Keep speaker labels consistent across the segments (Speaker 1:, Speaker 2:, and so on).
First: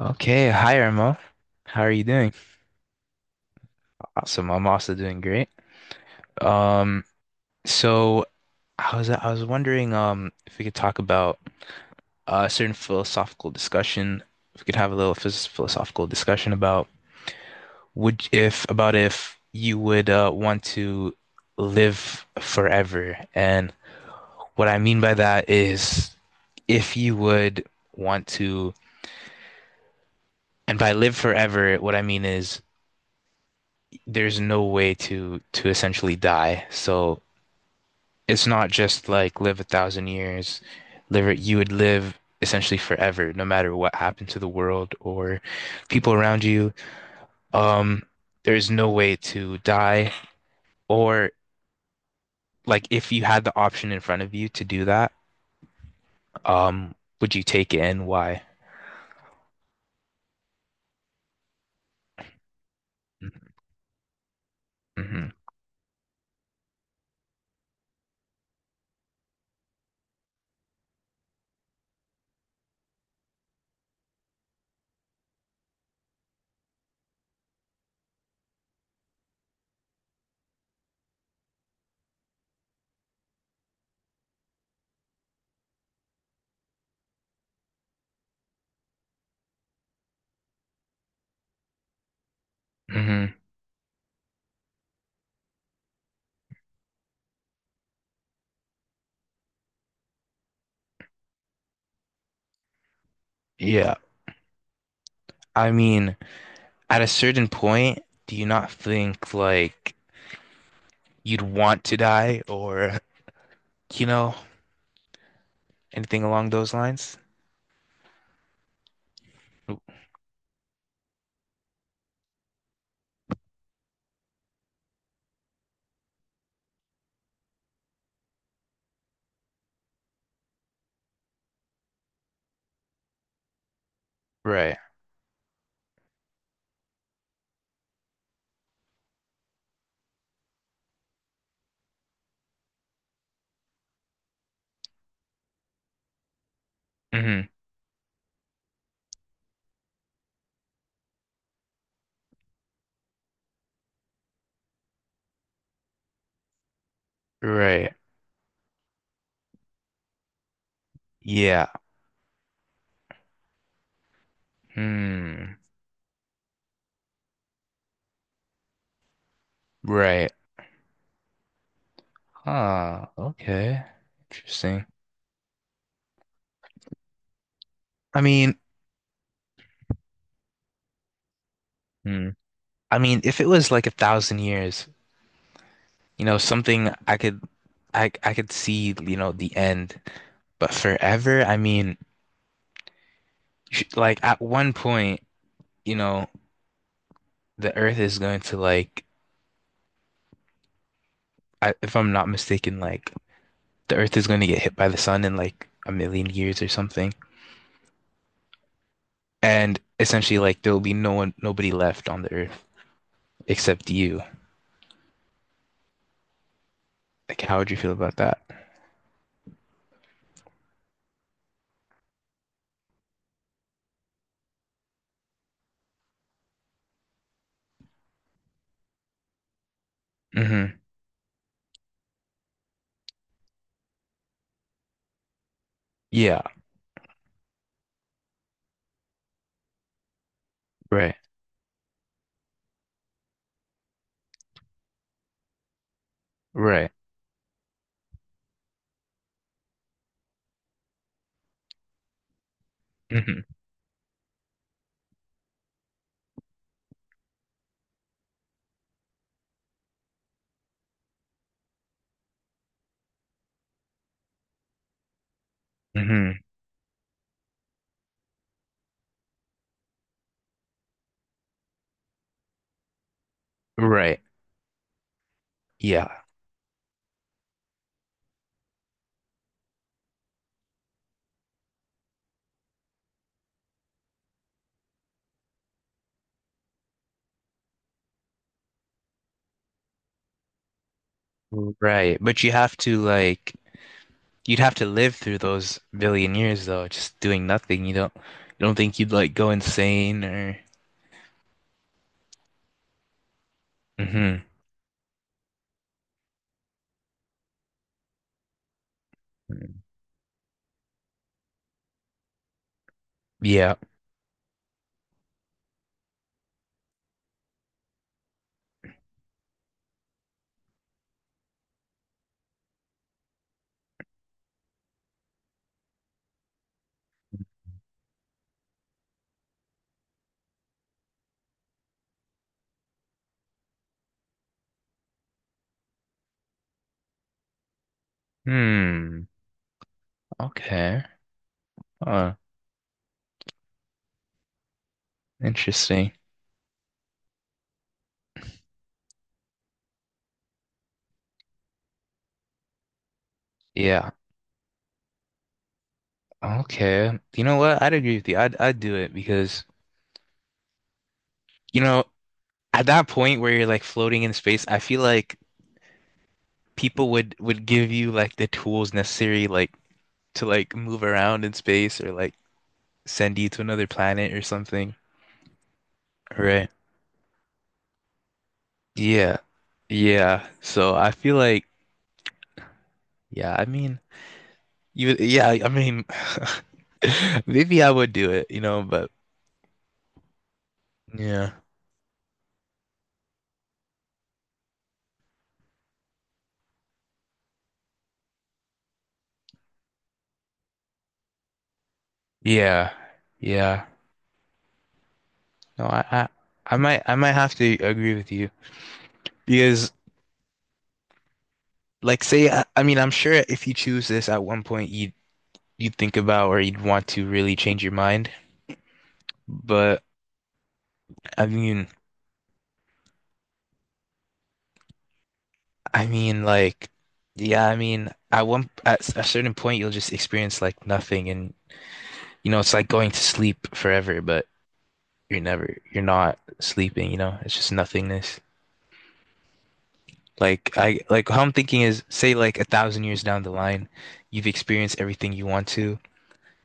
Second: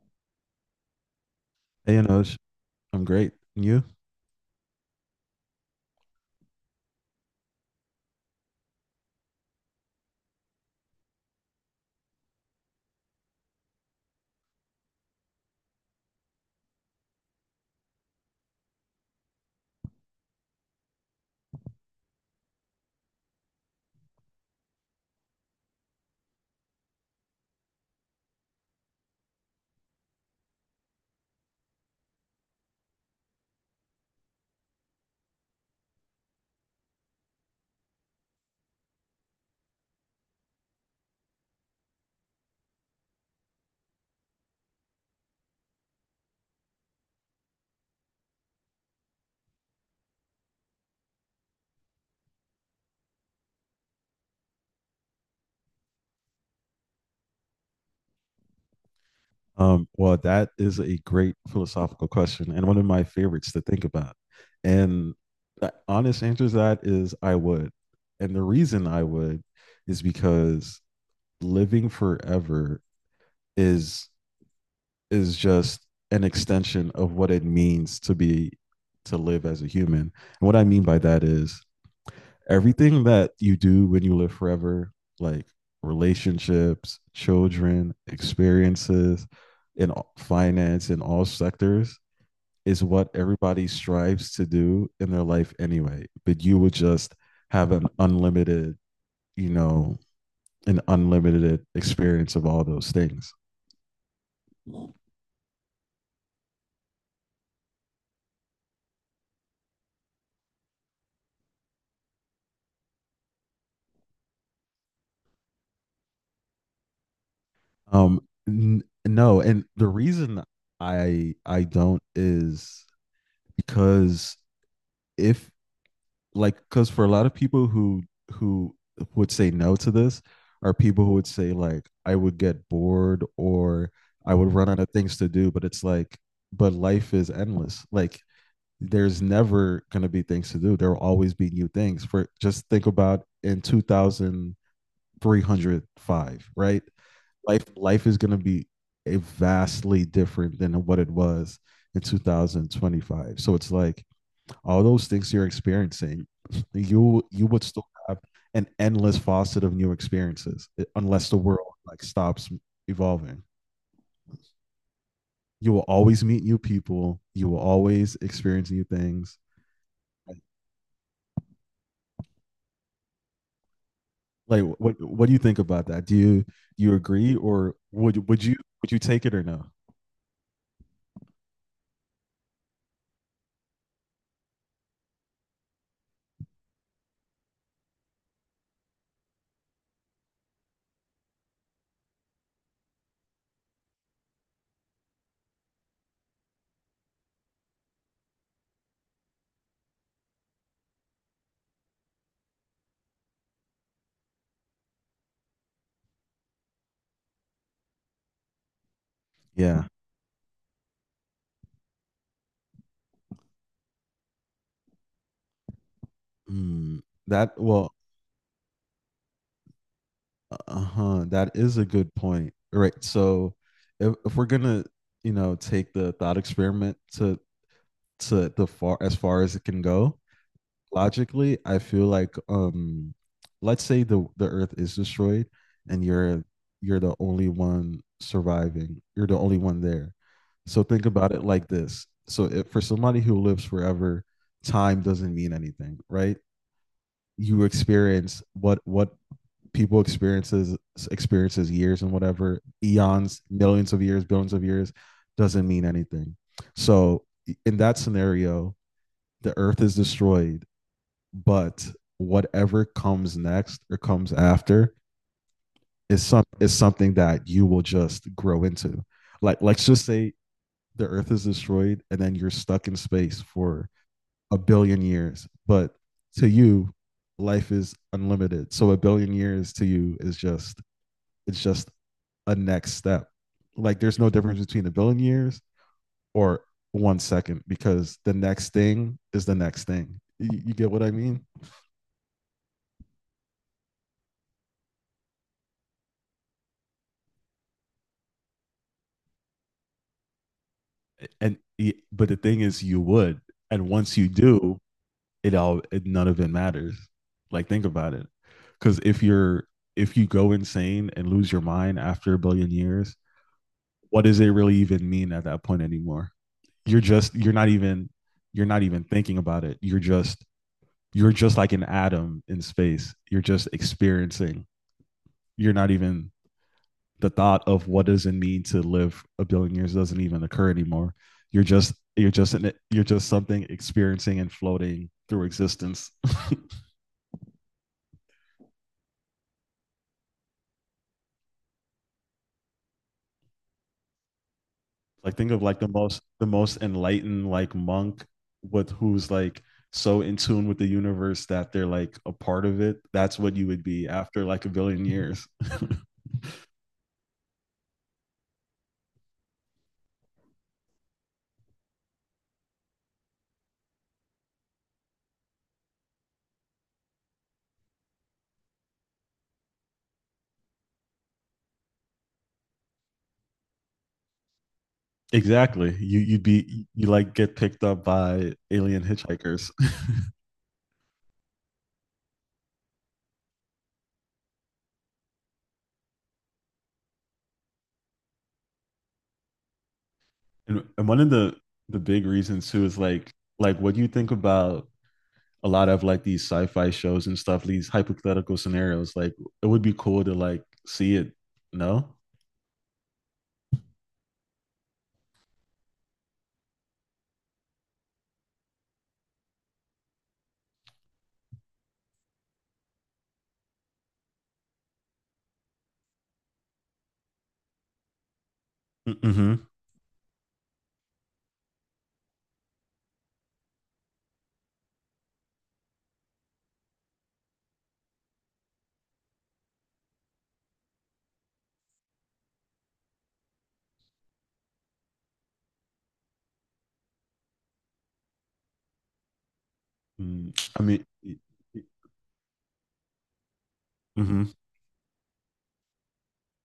Speaker 1: Okay, hi Irma. How are
Speaker 2: Hey,
Speaker 1: you doing?
Speaker 2: Anoj, I'm great. And you?
Speaker 1: Awesome. I'm also doing great. Um, so I was wondering if we could talk about a certain philosophical discussion. If we could have a little phys philosophical discussion about if you would want to live forever. And what I mean by that is if you would want to, and by live forever, what I mean is there's no way to essentially die. So it's not just like live 1,000 years, you would live essentially forever, no matter what happened to the world or people around you. Um, there's no way to die, or like if you had the option in front of you to do that, um, would you take it and why?
Speaker 2: Well, that is a great philosophical question and one of my favorites to think about. And
Speaker 1: Hmm.
Speaker 2: the honest answer to that is I would. And the reason I would is because living forever is is just an extension of what it means to be to live as a human. And what I mean by that is everything that you do when you live forever, like relationships, children, experiences, in finance, in all sectors, is what
Speaker 1: Hmm.
Speaker 2: everybody strives to do in their life anyway. But you would just have you know, an unlimited experience of all those things.
Speaker 1: Yeah. I mean, at a certain point, do you not think like you'd want to die or, you know, anything along those lines?
Speaker 2: Um, no, and the reason I don't is because if like because for a lot of people who would say no to this are people who would say like I would get bored or I would run
Speaker 1: Right.
Speaker 2: out of things to do. But it's like, but life is endless. Like there's never going to be things to do. There will always be new things. For just think about in 2305, right?
Speaker 1: Mm-hmm.
Speaker 2: Life is going to be a vastly different than what it was in 2025. So it's like all those things you're experiencing, you would still
Speaker 1: Right.
Speaker 2: have an endless faucet of new experiences, unless the
Speaker 1: Yeah.
Speaker 2: world like stops evolving.
Speaker 1: Hmm.
Speaker 2: You will always meet new people. You will always experience new things.
Speaker 1: Right. Huh. Okay.
Speaker 2: Like
Speaker 1: Interesting.
Speaker 2: what do you think about that? Do you agree or
Speaker 1: I
Speaker 2: would would you
Speaker 1: mean,
Speaker 2: would you take it or no?
Speaker 1: hmm. I mean, if it was like 1,000 years, something I could, I could see, the end. But forever, I mean, like at one point, you know, the Earth is going to like, if I'm not mistaken, like the Earth is going to get hit by the sun in like 1,000,000 years or something, and
Speaker 2: Yeah.
Speaker 1: essentially, like there will be no one, nobody left on the Earth except you.
Speaker 2: Mm,
Speaker 1: Like, how
Speaker 2: that
Speaker 1: would you feel
Speaker 2: well,
Speaker 1: about that?
Speaker 2: Uh-huh. That is a good point. Right. So if we're gonna, take the thought experiment to the far as it can go,
Speaker 1: Hmm.
Speaker 2: logically, I feel like let's say the earth is destroyed and
Speaker 1: Yeah.
Speaker 2: you're the only one surviving. You're the only one there. So think
Speaker 1: Right.
Speaker 2: about it like this. So if for somebody who lives forever, time doesn't mean anything, right?
Speaker 1: Right.
Speaker 2: You experience what people experiences years and whatever eons
Speaker 1: Hmm.
Speaker 2: millions of years billions of years doesn't mean anything, so in that scenario, the earth is destroyed, but whatever comes next or comes after is
Speaker 1: Hmm.
Speaker 2: some is something that you will just grow into. Like let's just say the earth is destroyed and then you're stuck in space for
Speaker 1: Right.
Speaker 2: a billion years, but
Speaker 1: Yeah.
Speaker 2: to you life is unlimited, so a billion years to you is just it's just a next step. Like there's no difference between the billion years or 1 second, because the next thing is the next thing. You get what I mean?
Speaker 1: Right. But you'd have to live through those billion years though, just doing nothing. You don't think you'd like go insane or.
Speaker 2: And but the thing is, you would, and once you
Speaker 1: Hmm.
Speaker 2: do, none of it matters. Like think about it, because if you go insane and lose your mind after a billion years,
Speaker 1: Yeah.
Speaker 2: what does it really even mean at that point anymore? You're just you're not even thinking about it. You're just like an atom in space. You're just experiencing. You're not even The thought of what does it mean to live a billion years doesn't even occur anymore. You're just something experiencing and floating through existence.
Speaker 1: Hmm. Okay. Huh.
Speaker 2: Like think of like the
Speaker 1: Interesting.
Speaker 2: most the most enlightened like monk with who's like so in tune with the universe that they're like a part of it. That's what you would be
Speaker 1: Yeah.
Speaker 2: after like a billion years.
Speaker 1: Okay. You know what? I'd agree with you. I'd do it because you know, at that point where you're like floating in space, I feel like people would give you like the tools necessary like to like move around in space or like send you to another planet or something.
Speaker 2: Exactly. You you'd
Speaker 1: Right.
Speaker 2: be you like get picked up by alien
Speaker 1: Yeah.
Speaker 2: hitchhikers.
Speaker 1: Yeah. So I feel like, yeah, I mean you yeah, I mean maybe I would do it, but
Speaker 2: And one of
Speaker 1: yeah.
Speaker 2: the big reasons too is like what do you think about a lot of like these sci-fi shows and stuff, these hypothetical scenarios? Like it would be cool to like see it. No?
Speaker 1: Yeah. Yeah. No, I might have to agree with you because I mean I'm sure if you choose this at one point you'd think about or you'd want to really change your mind.
Speaker 2: Mm-hmm.
Speaker 1: But I mean, like, yeah, I mean, at a certain point, you'll just experience like nothing, and it's like going to sleep forever, but you're not sleeping. It's just nothingness.
Speaker 2: Mm, I mean,
Speaker 1: Like how I'm thinking is, say, like 1,000 years down the line,
Speaker 2: mm-hmm.
Speaker 1: you've experienced everything you want to,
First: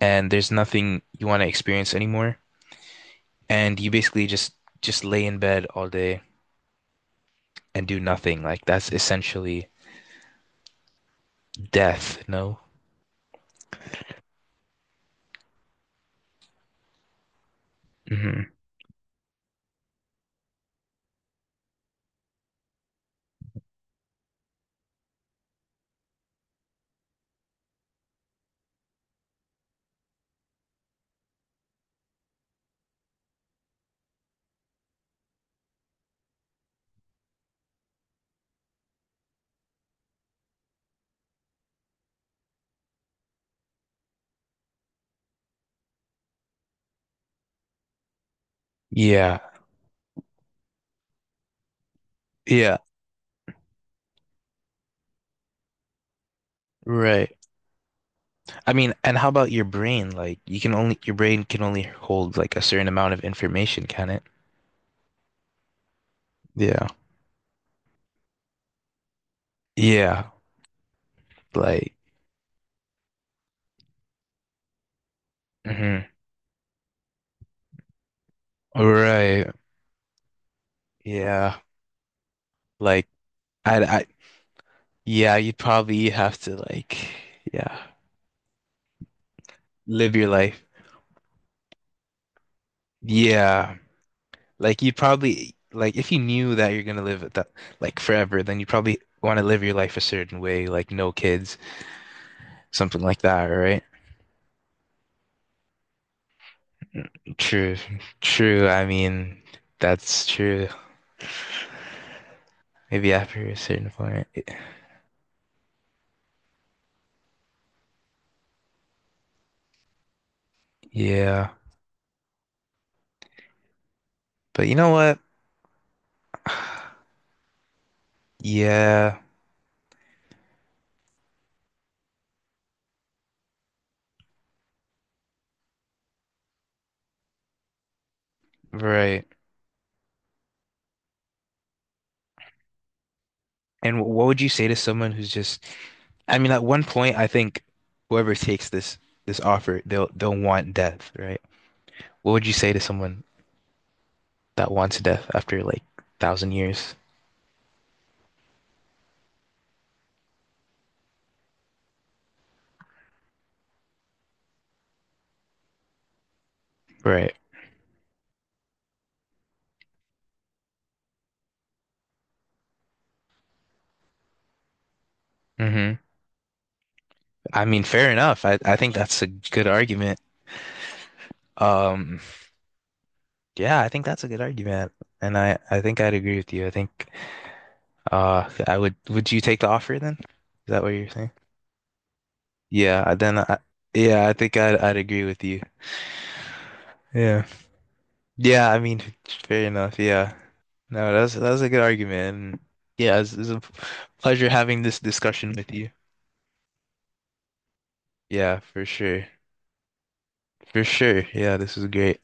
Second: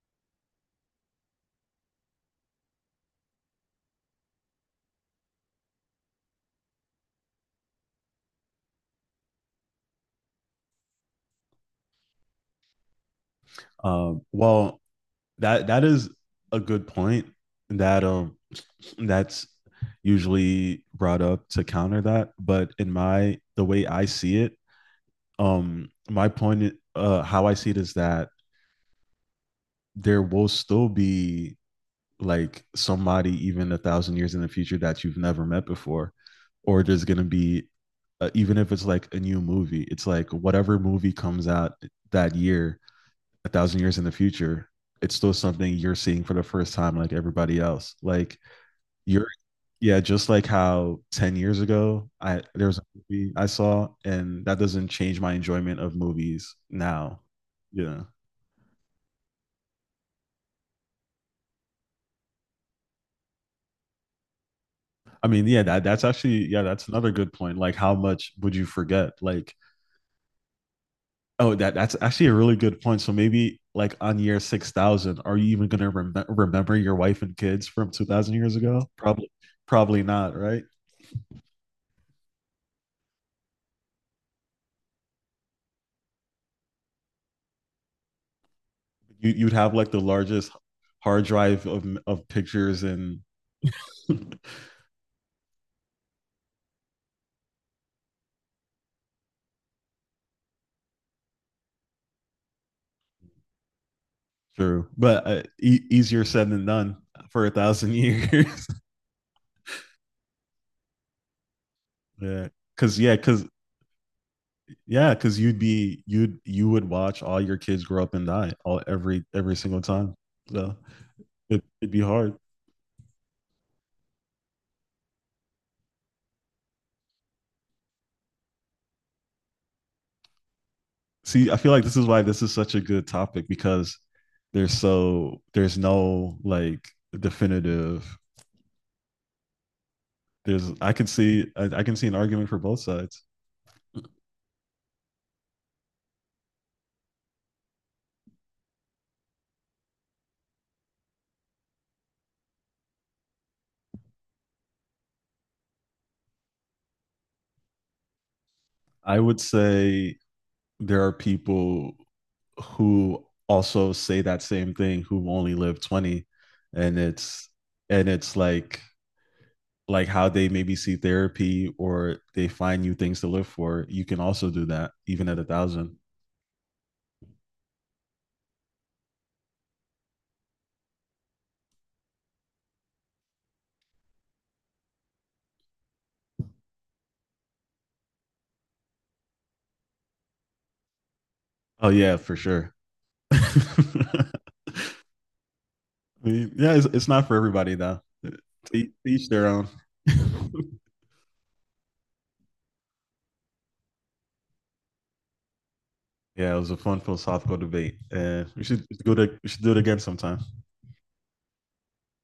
Speaker 1: and there's nothing you want to experience anymore, and you basically just lay in bed all day and do nothing. Like that's essentially death. No.
Speaker 2: Well, that is a good point that um
Speaker 1: Hmm.
Speaker 2: that's usually brought up to counter that, but in my the way I see it, my point, how I see it is that there will still be like somebody even a thousand years in the future that you've never met before, or there's going to be even if it's like a new movie, it's like whatever movie comes out that year a thousand years in the future, it's still something you're seeing for the first time like everybody else, like you're
Speaker 1: Yeah.
Speaker 2: yeah, just like how 10 years ago I there
Speaker 1: Yeah.
Speaker 2: was a movie I saw and that doesn't change my enjoyment of movies now,
Speaker 1: Right.
Speaker 2: yeah.
Speaker 1: I mean, and how about your brain? Your brain can only hold like a certain amount of information, can it?
Speaker 2: I mean, yeah, that's actually, yeah,
Speaker 1: Yeah.
Speaker 2: that's another good point. Like, how much would you forget? Like,
Speaker 1: Yeah.
Speaker 2: oh, that
Speaker 1: Like.
Speaker 2: that's actually a really good point. So maybe like on year 6,000, are you even gonna
Speaker 1: Hmm.
Speaker 2: remember your wife and kids from 2,000 years ago? Probably,
Speaker 1: Right.
Speaker 2: probably not, right?
Speaker 1: Yeah. Like I yeah, you'd probably have to yeah,
Speaker 2: You'd have like the
Speaker 1: live your
Speaker 2: largest
Speaker 1: life.
Speaker 2: hard drive of pictures and
Speaker 1: Yeah. Like you'd probably like if you knew that you're gonna live it that like forever, then you probably want to live your life a certain way, like no kids, something like that, right?
Speaker 2: true, but easier said than done for a
Speaker 1: True.
Speaker 2: thousand years.
Speaker 1: True. I mean, that's true.
Speaker 2: Yeah, because
Speaker 1: Maybe
Speaker 2: yeah,
Speaker 1: after
Speaker 2: because
Speaker 1: a certain point.
Speaker 2: Yeah, because you'd be you'd you would watch all your kids grow up and die all every single time. So
Speaker 1: Yeah.
Speaker 2: it'd be hard.
Speaker 1: But you know what? Yeah,
Speaker 2: See, I feel like this is why this is such a good topic, because there's no like definitive.
Speaker 1: right.
Speaker 2: There's I can see an argument for both sides.
Speaker 1: And what would you say to someone who's just, I mean, at one point, I think whoever takes this offer, they'll want death, right? What would you say to someone that wants death after like 1,000 years?
Speaker 2: I would say there are people who also say that same thing who only live 20, and
Speaker 1: Right.
Speaker 2: it's and it's like how they maybe see therapy or they find new things to live for. You can also do that even at a thousand.
Speaker 1: Hmm. I mean, fair enough. I think that's a good argument. Um, yeah, I think that's a good argument, and I think I'd agree with you. I think I would. Would you take the offer then? Is that what you're saying?
Speaker 2: Oh yeah, for sure.
Speaker 1: Yeah,
Speaker 2: I
Speaker 1: yeah, I think I'd agree with you.
Speaker 2: mean, yeah, it's not for
Speaker 1: Yeah.
Speaker 2: everybody though.
Speaker 1: Yeah, I
Speaker 2: To
Speaker 1: mean,
Speaker 2: each their
Speaker 1: fair
Speaker 2: own.
Speaker 1: enough.
Speaker 2: Yeah,
Speaker 1: Yeah. No, that's a good argument. And Yeah, it's a pleasure having this discussion with you.
Speaker 2: it was a fun philosophical debate, and
Speaker 1: Yeah, for sure.
Speaker 2: we should do it again sometime.
Speaker 1: For sure. Yeah, this is great.